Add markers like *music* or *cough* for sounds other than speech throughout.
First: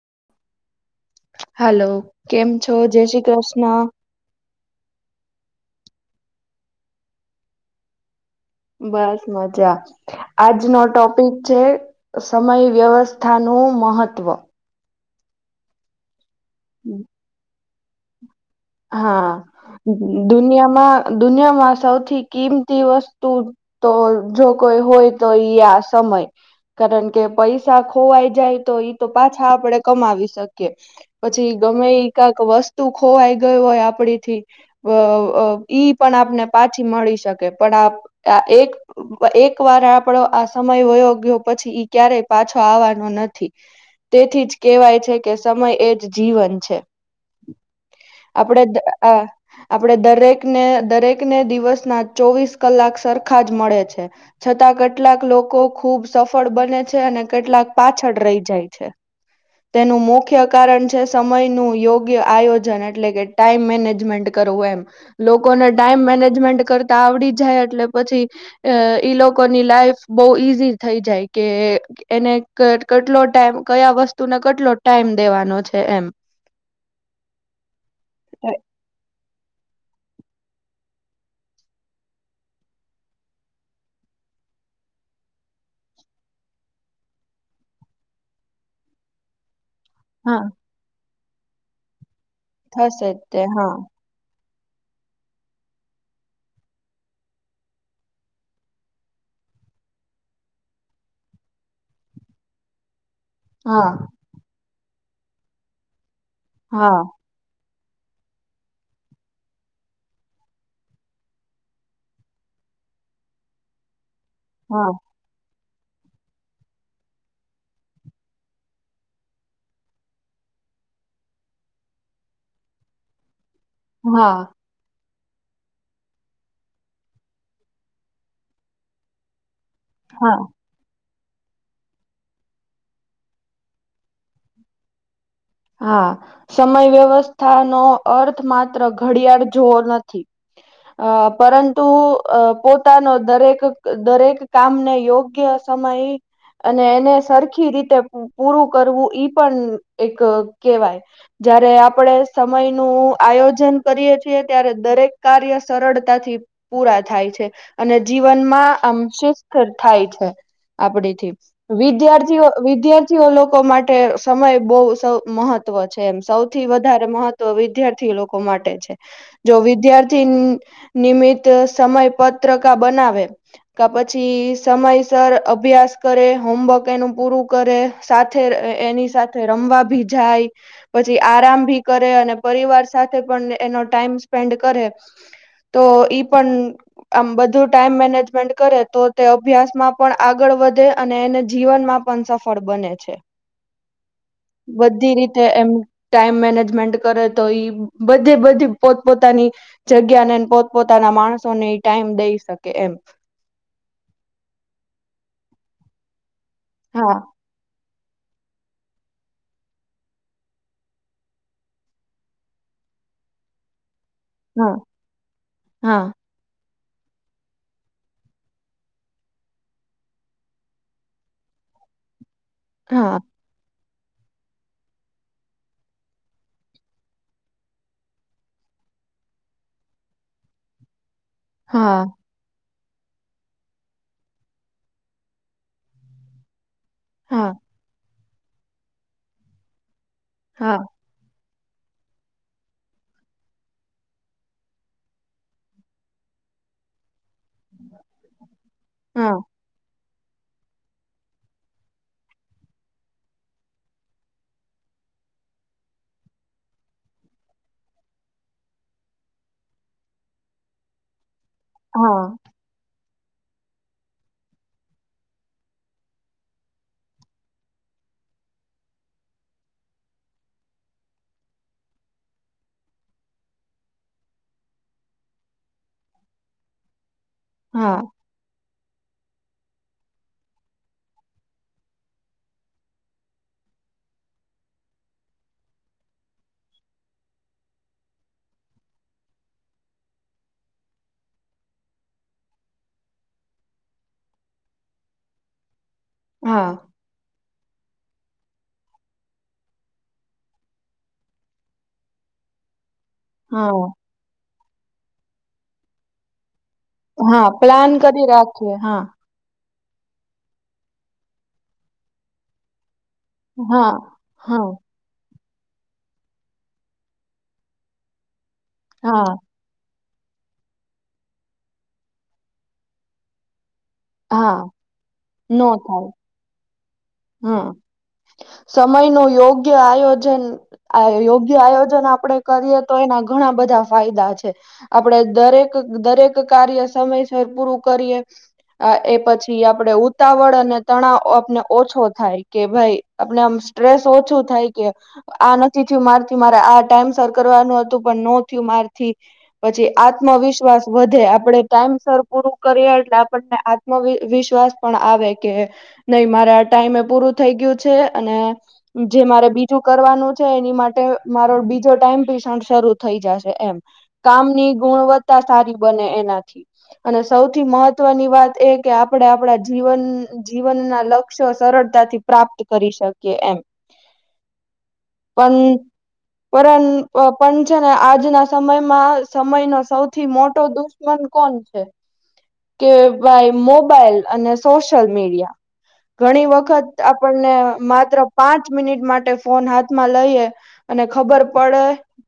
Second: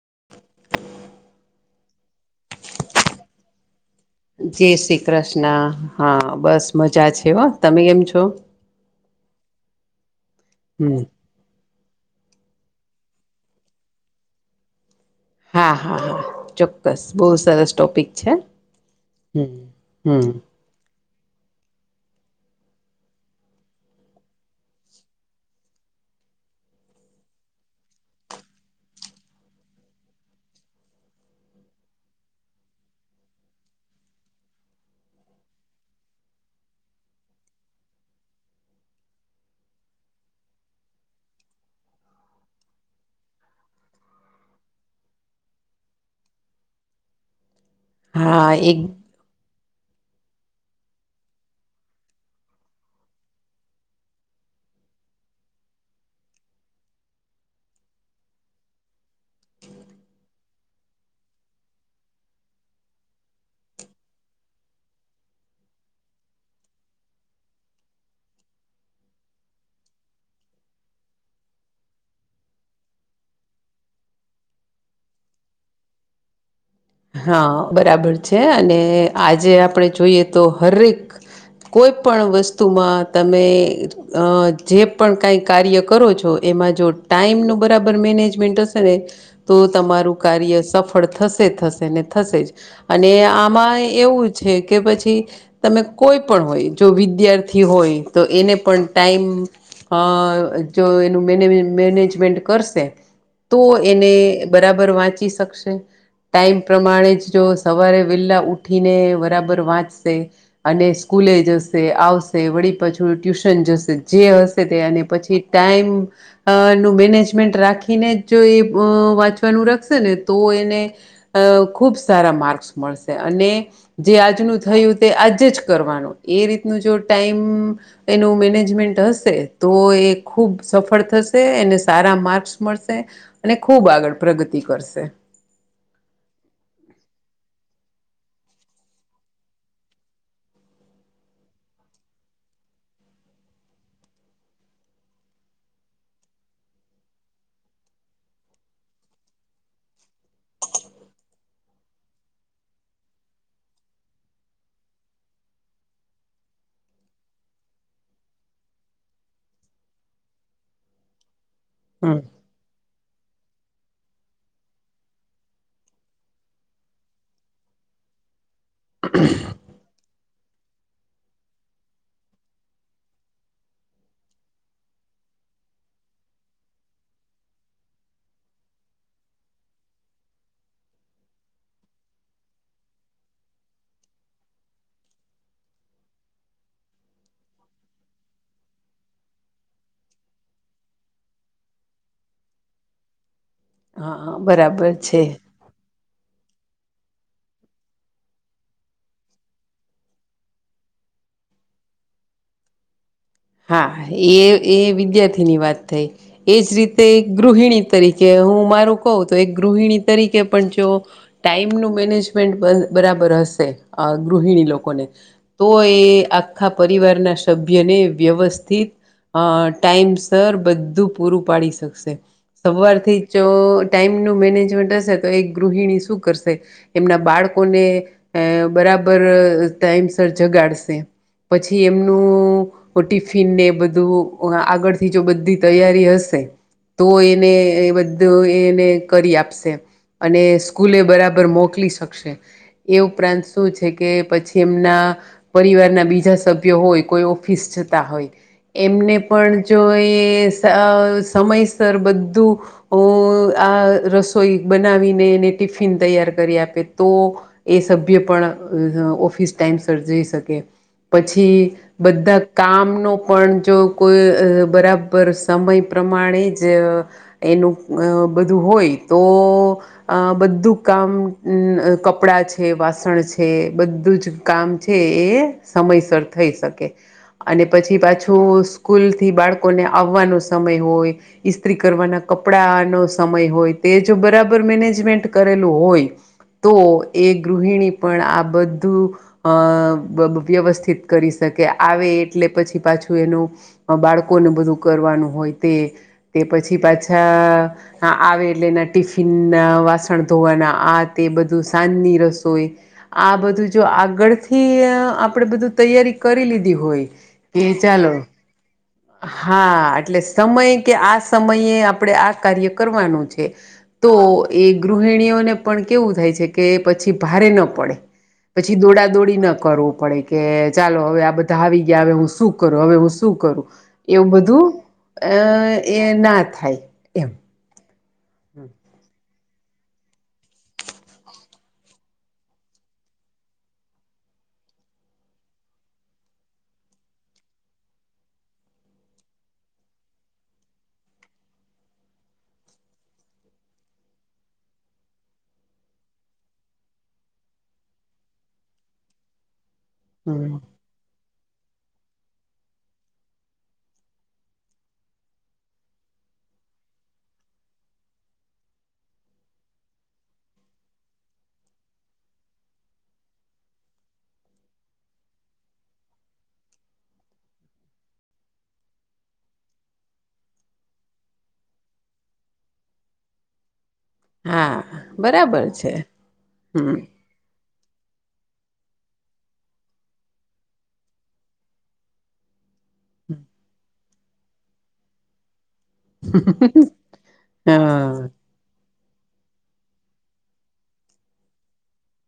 *inaudible* Hello કેમ છો જય શ્રી કૃષ્ણ જય શ્રી કૃષ્ણ હા બસ મજા છે હો તમે કેમ છો બસ મજા આજનો હમ ટોપિક છે સમય વ્યવસ્થા નું મહત્ત્વ હા હા હા ચોક્કસ બહુ સરસ ટોપિક છે હા હમ હમ દુનિયામાં દુનિયામાં સૌથી કિંમતી વસ્તુ તો જો કોઈ હોય તો યા સમ સમય કારણ કે પૈસા ખોવાઈ જાય તો ઈ તો પાછા આપડે કમાવી શકીએ પછી ગમે એકાક વસ્તુ ખોવાય ગયો હોય આપડી થી ઈ પણ આપને પાછી મળી શકે પણ આ એક એક વાર આપડો આ સમય વયો ગયો પછી ઈ ક્યારેય પાછો આવવાનો નથી તેથી જ કેહેવાય છે કે સમય એ જ જીવન છે હા આપણે એક આ આપડે દરેકને દરેકને દિવસના ચોવીસ કલાક સરખા જ મળે છે છતાં કેટલાક લોકો ખુબ સફળ બને છે અને કેટલાક પાછળ રહી જાય છે તેનું મુખ્ય કારણ છે સમય નું યોગ્ય આયોજન એટલે કે ટાઈમ મેનેજમેન્ટ કરવું એમ લોકોને ટાઈમ મેનેજમેન્ટ કરતા આવડી જાય એટલે પછી ઈ લોકોની લાઈફ બહુ ઈઝી થઈ જાય કે એને કેટલો ટાઇમ કયા વસ્તુને કેટલો ટાઈમ દેવાનો છે એમ હા બરાબર છે અને આજે આપણે જોઈએ તો હરેક કોઈ પણ વસ્તુમાં તમે અ જે પણ કઈ કાર્ય કરો છો એમાં જો ટાઈમ નું બરાબર મેનેજમેન્ટ હશે ને તો તમારું હા કાર્ય સફળ થશે થશે ને થશે જ થશે અને જ તે હા આમાં એવું છે કે પછી તમે કોઈ પણ હોય જો વિદ્યાર્થી હોય તો એને પણ ટાઈમ હા જો એનું મે મેનેજમેન્ટ કરશે તો હા એને બરાબર વાંચી શકશે ટાઈમ હા પ્રમાણે જ જો સવારે વહેલા ઉઠીને બરાબર વાંચશે અને સ્કૂલે જશે આવશે વડી પાછું ટ્યુશન જશે જે હશે તે હા એને પછી ટાઈમ નું મેનેજમેન્ટ રાખીને જ જો એ વાંચવાનું રખશે ને તો એને ખુબ સારા માર્ક્સ મળશે અને જે હા આજનું થયું તે આજે જ કરવાનું એ રીતનું જો ટાઈમ એનું મેનેજમેન્ટ હશે તો એ હા ખુબ સફળ થશે એને સારા માર્ક્સ મળશે અને ખૂબ આગળ પ્રગતિ કરશે હા સમય વ્યવસ્થાનો અર્થ માત્ર ઘડિયાળ જોવો નથી અ પરંતુ પોતાનો દરેક દરેક કામને યોગ્ય સમય અને એને સરખી રીતે પૂરું કરવું ઈ પણ એક કહેવાય જયારે આપણે સમય નું આયોજન કરીએ છીએ ત્યારે દરેક કાર્ય સરળતાથી પૂરા થાય છે અને જીવનમાં આમ શિસ્થ થાય છે આપડીથી હમ વિદ્યાર્થીઓ વિદ્યાર્થીઓ લોકો માટે સમય બહું તો મહત્વ છે એમ સૌથી વધારે મહત્વ વિદ્યાર્થી લોકો માટે જ જો વિદ્યાર્થી નિમિત સમય પત્રકા બનાવે કા પછી સમયસર અભ્યાસ કરે હોમવર્ક એનું પૂરું કરે સાથે એની સાથે રમવા ભી જાય પછી આરામ ભી કરે અને પરિવાર સાથે પણ એનો ટાઈમ સ્પેન્ડ કરે *inaudible* તો ઈ પણ આમ બધું ટાઈમ મેનેજમેન્ટ કરે તો તે અભ્યાસમાં પણ આગળ વધે અને એને જીવનમાં પણ સફળ બને છે હા બરાબર બધી છે રીતે એમ ટાઈમ મેનેજમેન્ટ કરે તો ઈ બધી બધી પોતપોતાની જગ્યા ને પોતપોતાના ના માણસો ને ટાઈમ દઈ શકે એમ હા એ એ વિદ્યાર્થીની વાત થઈ એજ રીતે હા ગૃહિણી તરીકે કે હું મારું કહ તો એક ગૃહિણી તરીકે પણ જો ટાઈમ નો મેનેજમેન્ટ બરાબર બર હશે આ ગૃહિણી હા લોકોને તો એ હા આખા પરિવારના સભ્યને વ્યવસ્થિત ટાઈમસર બધું પૂરું પાડી શકશે સવાર થી હા જ જો ટાઈમનું મેનેજમેન્ટ હશે તો એક ગૃહણી શું કરશે એમના બાળકોને બરા બરાબર ટાઇમસર જગાડશે પછી હા એમનું ટિફિન ને બધું આગળથી જો બધી તૈયારી હશે તો હા એને એ બધું એને કરી આપશે અને હા સ્કૂલે બરાબર મોક મો શ એ ઉપરાંત શું છે કે પછી એમના પરિવારના બીજા સભ્યો હોય કોઈ ઓફિસ જતા હોય એમને હા પણ જો સમયસર બધું આ રસોઈ બ ટિફિન તૈયાર કરી આપે તો એ સભ્ય પણ ઓફિસ ટાઈમ સર્જી શકે પછી હા બધા કામનો પણ જો કોઈ બરાબર સમય પ્રમાણે જ એ બધું હોય તો આ બધું કામ કપડા છે વાસણ છે બધું જ કામ છે એ સમયસર થઈ શકે અને હા પછી પાછું સ્કૂલથી બાળકોને આવવાનો સમય હોય ઇસ્ત્રી કરવાના કપડાંનો સમય હોય તે જો બરાબર મેનેજમેન્ટ કરેલું હોય તો એ ગૃહિણી પણ આ બધું અ વ્યવસ્થિત કરી શકે કે આવે એટલે પછી પાછું એનું બાળકોને બધું કરવાનું હોય તે તે હા પછી પાછા આવે એટલે એના ટિફિન ના વાસણ ધોવાના આ તે બધું સાજની રસોઈ આ બધું જો હા આગળથી આપણે બધું તૈયારી કરી લીધી હોય હા કે પ્લાન ચાલો કરી રાખીએ હા હા એટલે સમય કે આ સમયે આપણેે આ કાર્ય કરવાનું છે હા તો એ હા ગૃહિણીઓને પણ કેવું થાય છે કે પછી ભારે ના પડે પછી હા દોડાદોડી ના કરવો પડે કે ચાલો હવે આ બધા આવી ગયા હવે હું શું કરું હવે હું શું કરું એવું હા બધું અ એ ના થાય એમ હમ સમય નો યોગ યોગ્ય આયોજન યોગ્ય આયોજન આપડે કરીએ તો એના ઘણા બધા ફાયદા છે આપડે દરેક દરેક કાર્ય સમયસર પૂરું કરીએ એ પછી આપણેે ઉતાવળ અને તણાવ આપને ઓછો થાય કે ભાઈ આપને આમ સ્ટ્રેસ ઓછું થાય કે આ નથી મારથી મારે આ ટાઈમ સર કરવાનું હતું પણ ન થયું મારથી પછી હમ. આત્મવિશ્વાસ વધે આપડે ટાઈમ સર પૂરું કરીએ એટલે આપણને આત્મ વિશ્વાસ પણ આવે કે નહી મારા ટાઈમે પૂરું થઈ ગયું છે અને જે મારે બીજું કરવાનું છે એની માટે મારો બીજો ટાઈમ પિસ શરૂ થઈ જશે એમ કામની ગુણવત્તા સારી બને એનાથી અને સૌથી મહત્વની વાત એ કે આપણેે આપણા જીવન જીવનના લક્ષ ક્ષ સરળતાથી પ્રાપ્ત કરી શકે એમ હા પન બરાબર છે પરન હમ અ પન છે, ને આજના સમયમાં સમયનો સૌથી મોટો દુશ્મન કોણ છે? કે ભાઈ મોબાઈલ અને સોશિયલ મીડિયા ઘણી વખત આપણને હા. માત્ર પાંચ મિનિટ માટે ફોન હાથમાં લઈએ અને ખબર પડે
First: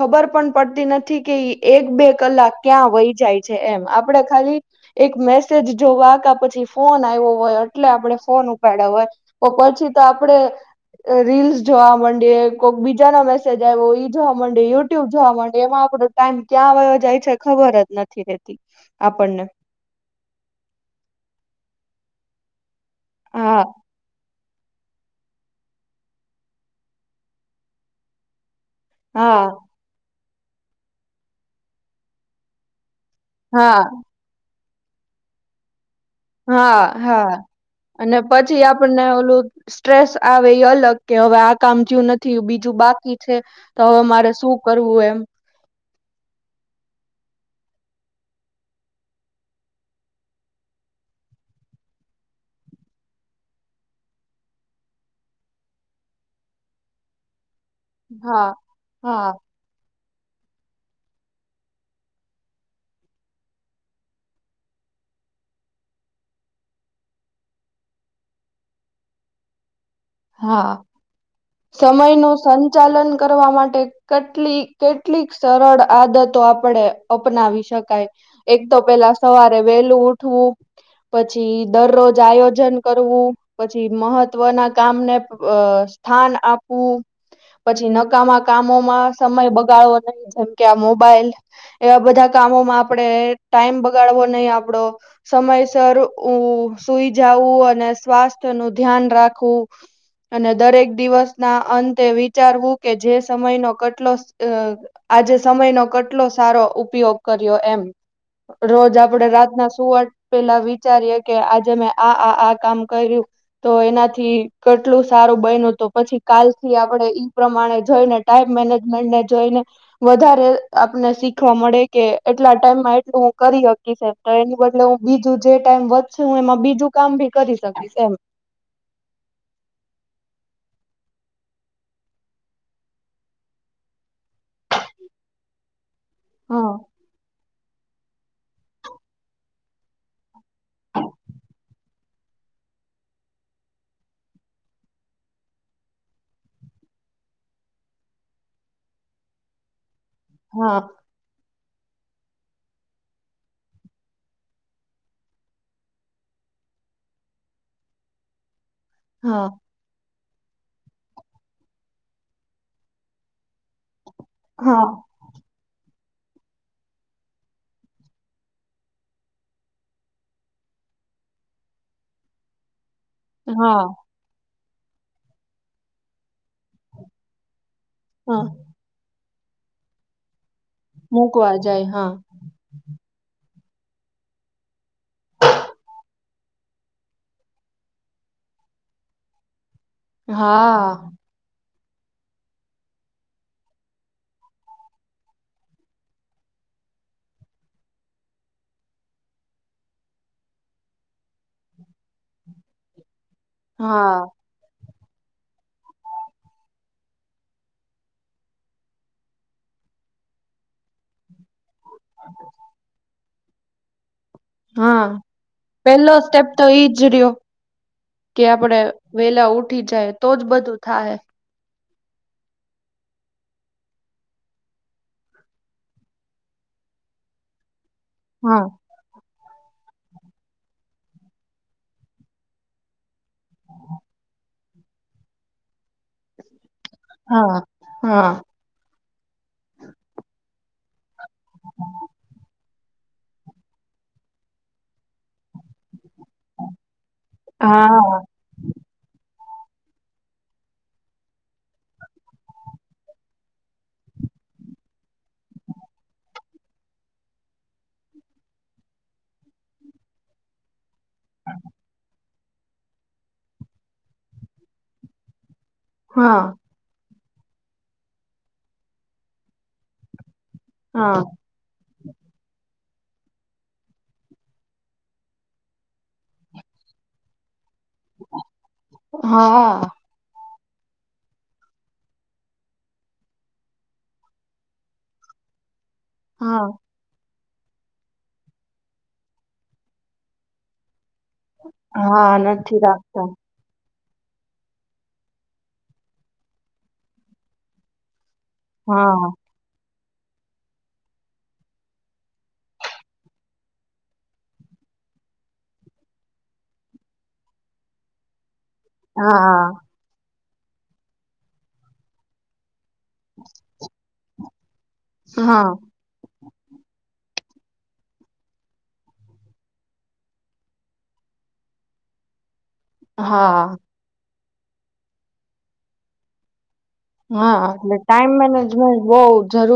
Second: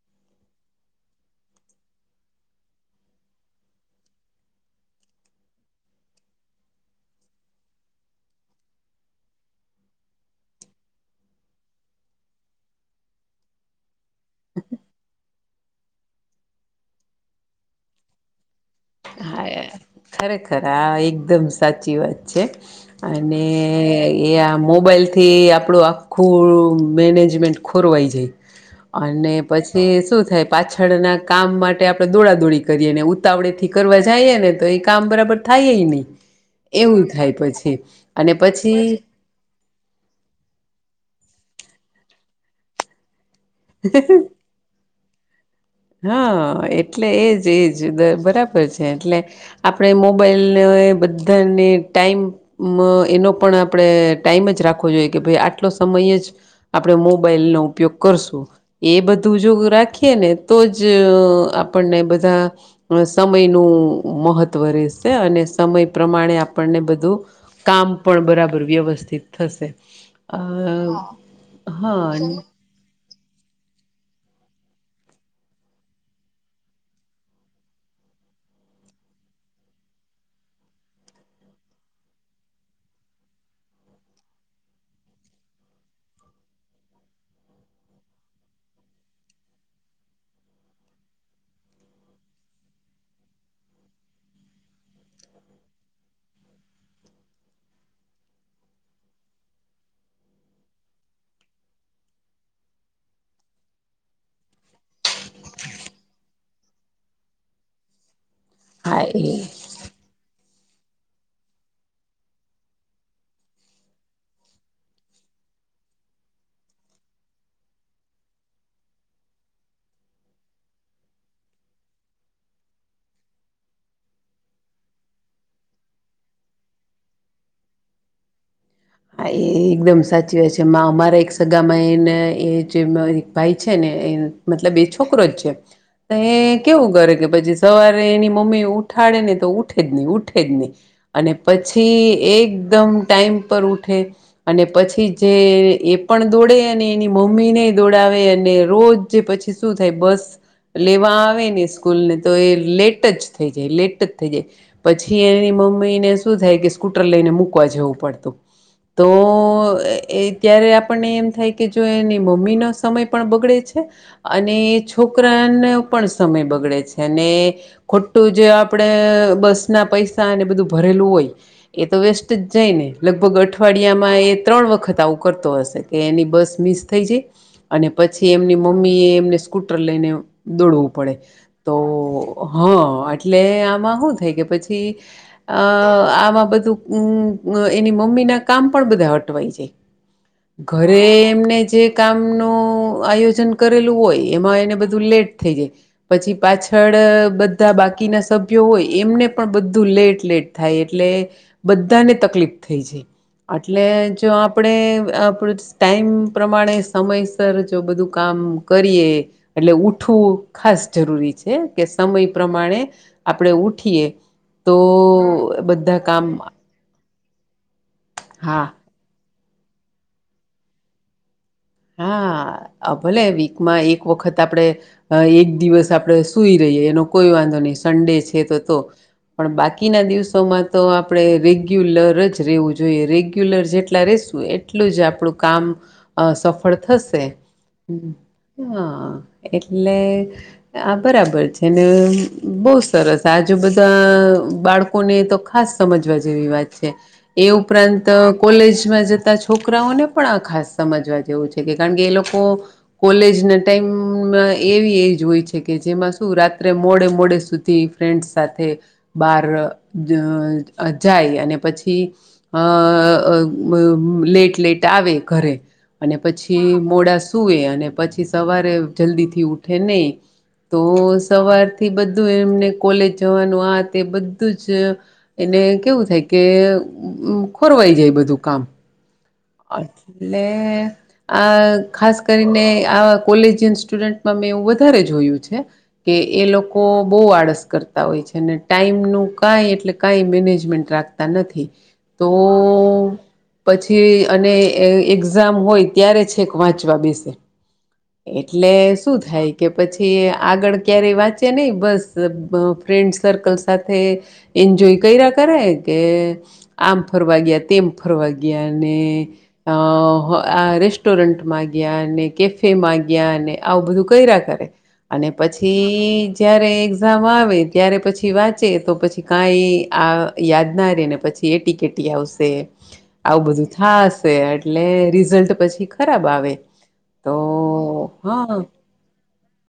ખબર પણ પડતી નથી કે એક બે કલાક ક્યાં વહી જાય છે, એમ આપડે ખાલી એક મેસેજ જોવા કા પછી ફોન આવ્યો હોય એટલે આપણે ફોન ઉપાડ્યા હોય તો પછી તો આપડે રીલ્સ જોવા માંડીએ કોક બીજાનો મેસેજ આવ્યો જોવા માંડયે યુટ્યુબ જોવા માંડયે એમાં આપડો ટાઈમ ક્યાં આવયો જાય છે, ખબર જ નથી રેતી આપણને હા ખરેખર આ એકદમ સાચી વાત છે. અને હા એ આ મોબાઈલ થી આપણું આખું મેનેજમેન્ટ ખોરવાઈ જાય અને હા પછી શું થાય પાછળના કામ માટે આપણે દોડાદોડી કરીએને ઉતાવડેથી હા કરવાર જાએને તો એ કામ બરાબર થાય નહી હા એવું હા. થાય પછી અને પછી આપણને ઓલું સ્ટ્રેસ આવે એ અલગ કે હવે કામજયું નથી બીજું બાકી છે, તો હવે મારે શું કરવું એમ? હા એટલે એજ એજ બરાબર છે, એટલે આપડે મોબાઈલને બધાને ટાઈમ એનો પણ આપણે ટાઈમ જ રાખવો જોઈએ કે ભાઈ આટલો સ મય જ આપણે મોબાઈલનો ઉપયોગ કરશું હા એ હા બધું જો રાખીએ ને તો જ આપણને બધા સમયનું મહત્ત્વ રહેશે અને સમય પ્રમાણે આપણને બધું કામ પણ બરાબર વ્યવસ્થિત થશે અ. સમય હા નું સંચાલન કરવા માટે કટલી કેટલીક સરળ આદતો આપણે અપનાવી શકાય એક તો તો પેલા સવારે વહેલું ઉઠવું પછી દરરોજ આયોજન કરવું પછી મહત્વના કામને અ સ્થાન આપવું પછી નકામા કામોમાં સમય બગાડવો નહી જેમ કે આ મોબાઈલ એવા બધા કામોમાં આપડે ટાઈમ બગાડવો નહીં આપડો સમયસર ઉ સુઈ જાવ અને સ્વાસ્થ્ય નું ધ્યાન રાખવું અને દરેક દિવસના અંતે વિચારવું કે જે સમયનો કેટલો અ આજે સમયનો કેટલો સારો ઉપયોગ કર્યો એમ રોજ હા આપડે એ રાતના સુવાટ પેલા વિ ચારીએ કે આજે મેં આ આ આ કામ કર્યું તો એનાથી કેટલું સારું બનીયુ તો પછી કાલથી આપણે ઈ પ્રમાણે જોઈને ટાઈમ મેનેજમેન્ટને જોઈને વધારે આ પને શીખવા મળે કે એટલા ટાઈમમાં એટલું હું કરી હકીશ તો એની બદલે હું બીજું જે ટાઈમ વધસે હું એમાં બીજું કામ ભી કરી શકીશ એમ હા એ એકદમ સાચી વાત છે, અમારા એક સગામાં એને એ જે ભાઈ ભાઈ છે, ને મતલબ એ છોકરો જ છે. એ હા કેવું કરે કે પછી સવારે એની મમ્મી ઉઠાડે ને તો ઉ ઠે જ ની ઉઠે જ ની અને પછી એકદમ ટાઈમ પર ઉઠે અને પછી જે એ પણ દોડે અને એની મમ્મીને દોડાવે અને રો રોજ પછી શું થાય બસ હા લેવા આવે ને સ્કૂલને તો એ લેટ જ થઈ જાય લેટ જ થઈ જાય પછી એની મમ્મી ને શું થાય કે સ્કૂટર લઈને મૂકવા જવું પડતું તો હા એ ત્યારે આપણને એમ થાય કે જો એની મમ્મીનો સમય પણ બગડે છે. અને હા છોકરાને પણ સમય બગડે છે, ને ખોટું જે આપણે બસના પૈસા અને બધું ભરે લુ હોય એ તો વેસ્ટ જ જાય ને લગભગ હા અઠવાડિયામાં એ ત્રણ વખત આવું કરતો હશે કે એની બસ મિસ થઈ જાય અને પછી હા એમની મમ્મી એમને સ્કૂટર લઈને દોડવું પડે મૂકવા તો જાય હા હા એટલે આ એમાં હું થઈ ગયું પછી આમાં બધું એની મમ્મી ના કામ પણ બધા અટવાય જાય ઘરે હા એમને જે કામ ન આયોજન કરેલું હોય એમાં એને બધું લેટ થઈ જાય પછી પાછળ બધા બાકીના સભ્યો હોય એમને પણ બધું લેટ લેટ થાય એટલે બધા બને તકલીફ થઈ છે એટલે હા જો આપણે આપ ટાઈમ પ્રમાણે સમયસર જો બધું કામ કરીએ એટલે ઉઠું ઉઠવું ખાસ જરૂરી છે કે સમય પ્રમાણે આપણે ઉઠીએ તો હા બધા પેલો કામ સ્ટેપ તો ઈજ રહ્યો કે હા આપડે વેલા ઉઠી જાય તો જ બધું થાય હા ભલે વીકમાં એક વખત આપડણે એક દિવસ આપડે સુઈ રહી એનો કોઈ વાંધો નહી સંડે છે તો હા તો પણ બાકીના દિવસોમાં તો આપણે રેગ્યુલર જ રહેેવું જોઈએ રેગ્યુલર જેટલા રે એટલું જ આપણું કામ સફળ થશે હા હ હા હા એટલે આ બરાબર છે ને બહુ સરસ આજુ બધા બાળકોને તો ખાસ સમજ જે વાત છે એ હા ઉપરાંત કોલેજમાં જતા છોકરાઓને પણ આ ખાસ સમજવા જેવું છે કારણ કે એ લોકો કોલેજ ના ટાઈમમાં એવી એજ હોય છે કે જેમાં શું રા રાત્રે મોડે મોડે સુધી ફ્રેન્ડસ સાથે બાર જાય અને પછી અ લેટ લેટ આવે ઘરે અને હા પછી મોડા સુએ અને પછી સવારે જલ્દીથી ઉઠે નહી તો હા સવાર થી બધું એમને કોલેજ જવાનું આ તે બધું જ એને કેવું થાય કે ખોરવાઈ જાય બધું કામ હા એટલે આ ખાસ કરીને આ કોલેજિયન સ્ટુડન્ટમાં મેં એવું વધારે જોયું છે કે એ હા લોકો બહુ આડસ કરતા હોય છે અને ટાઈમ નું કાઈ એટલે કાઈ મેનેજમેન્ટ રાખતા નથી તો હા નથી રાખતા પછી અને એક્ઝામ હોય ત્યારે છેક વાંચવા બેસે એટલે શું હા થાય કે પછી થી આગળ ક્યારેય વાંચે નહી બસ ફ્રેન્ડ સર્કલ સાથે એન્જોય ક કરે કે આમ ફરવા ગયા તેમ ફરવા ગયા અને હા અ રેસ્ટોરન્ટ માંગયા અને કેફે માંગ્યા આવું બધું કર કરે અને હા પછી જ્યારે એામ આવે ત્યારે પછી વાંચે તો પછી કાંઈ આ યાદ ના ર ને પછી એટી કેટી આવે આવું બધું હા થ હશે એટલે રિઝલ્ટ પછી ખરાબ આવે તો હા એટલે ટાઈમ હા મેનેજમેન્ટ બહ જરૂરી